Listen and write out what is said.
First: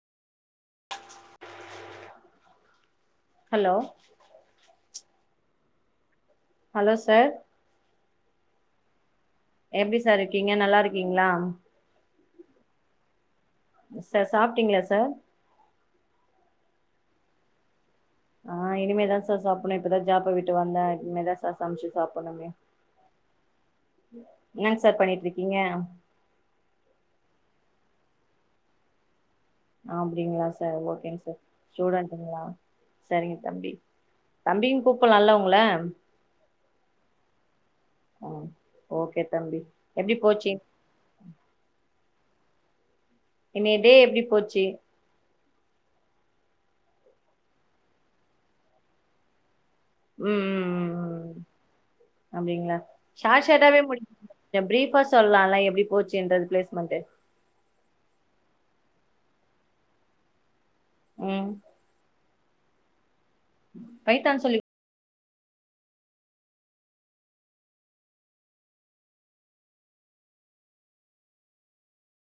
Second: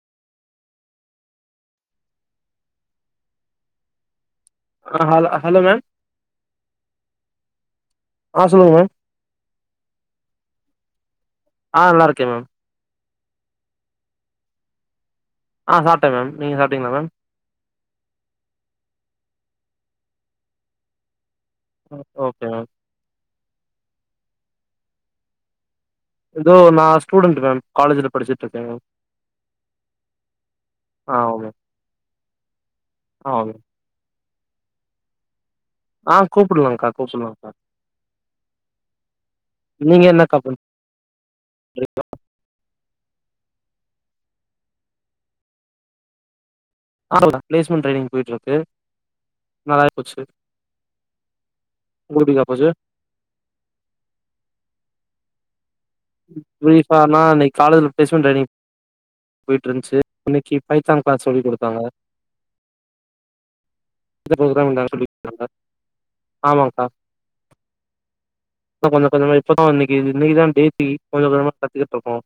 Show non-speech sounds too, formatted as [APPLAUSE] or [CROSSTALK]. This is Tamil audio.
ஹலோ ஆ hello hello ma'am hello sir ஆ சொல்லுங்க மேம் எப்டி சார் இருக்கீங்க நல்லா இருக்கீங்களா ஆ நல்லா இருக்கே மேம் சார் சாப்ட்டீங்களா சார் ஆ சாப்ட மேம் நீங்க சாப்ட்டீங்ளா மேம் ஆ இனிமேதா சார் சாப்புண்ணு இப்பதா ஜாப விட்டு வந்த இனிமேதா ச சம்ச்சி ஓகே சாப்பண்ணுமே மேம் என்னங் சார் பண்ணிட்ருக்கீங்க ஏதோ நா ஸ்டூடன்ட்டு மேம் காலேஜுல படிச்சிட்ருக்க அப்டிங்களா சார் ஓகேங் சார் மேம் ஸ்டூடன்ட்டுங்ளா ஆ சரிங்க ஆமா மேம் தம்பி தம்பின் கூப்புல்லால்ல உ ஆ கூப்புட்லாங்க்கா கூப்புல்லாங்க்கா ம் ஓகே தம்பி நீங்க எப்டி என்னகா போச்சு பண் [INAUDIBLE] இன்னைய டே எப்டி போச்சி [INAUDIBLE] ப்ளேஸ்மெண்ட் ட்ரைனிங் போய்ட்ருக்கு ம் ம் ம் ம் உங்களுக்கு எப்டிக்கா போச்சு அப்டிங்ளா ஷாட் ஷாட்டாவே [INAUDIBLE] ப்ரீஃபா சொல்லா ல எப்டி போச்சுன்றது பிளேஸ்மெண்ட்டு ப்ரீஃபானா இன்னைக் காலேஜ்ல ப்ளேஸ்மென்ட் ட்ரைனிங் போய்ட்ருந்ச்சு இன்னக்கி பைத்தான் க்ளாஸ் சொல்லிக் ம் குடுத்தாங்க இந்த ப்ரோக்ராம்தா சொல்லி [INAUDIBLE] ஆமாங்க்கா கொஞ்சக் கொஞ்சமா இப்பொதா இன்னக்கி இன்னக்கிதா [UNINTELLIGIBLE] கொஞ்சக் கொஞ்சமா கத்துகிட்ருக்கோ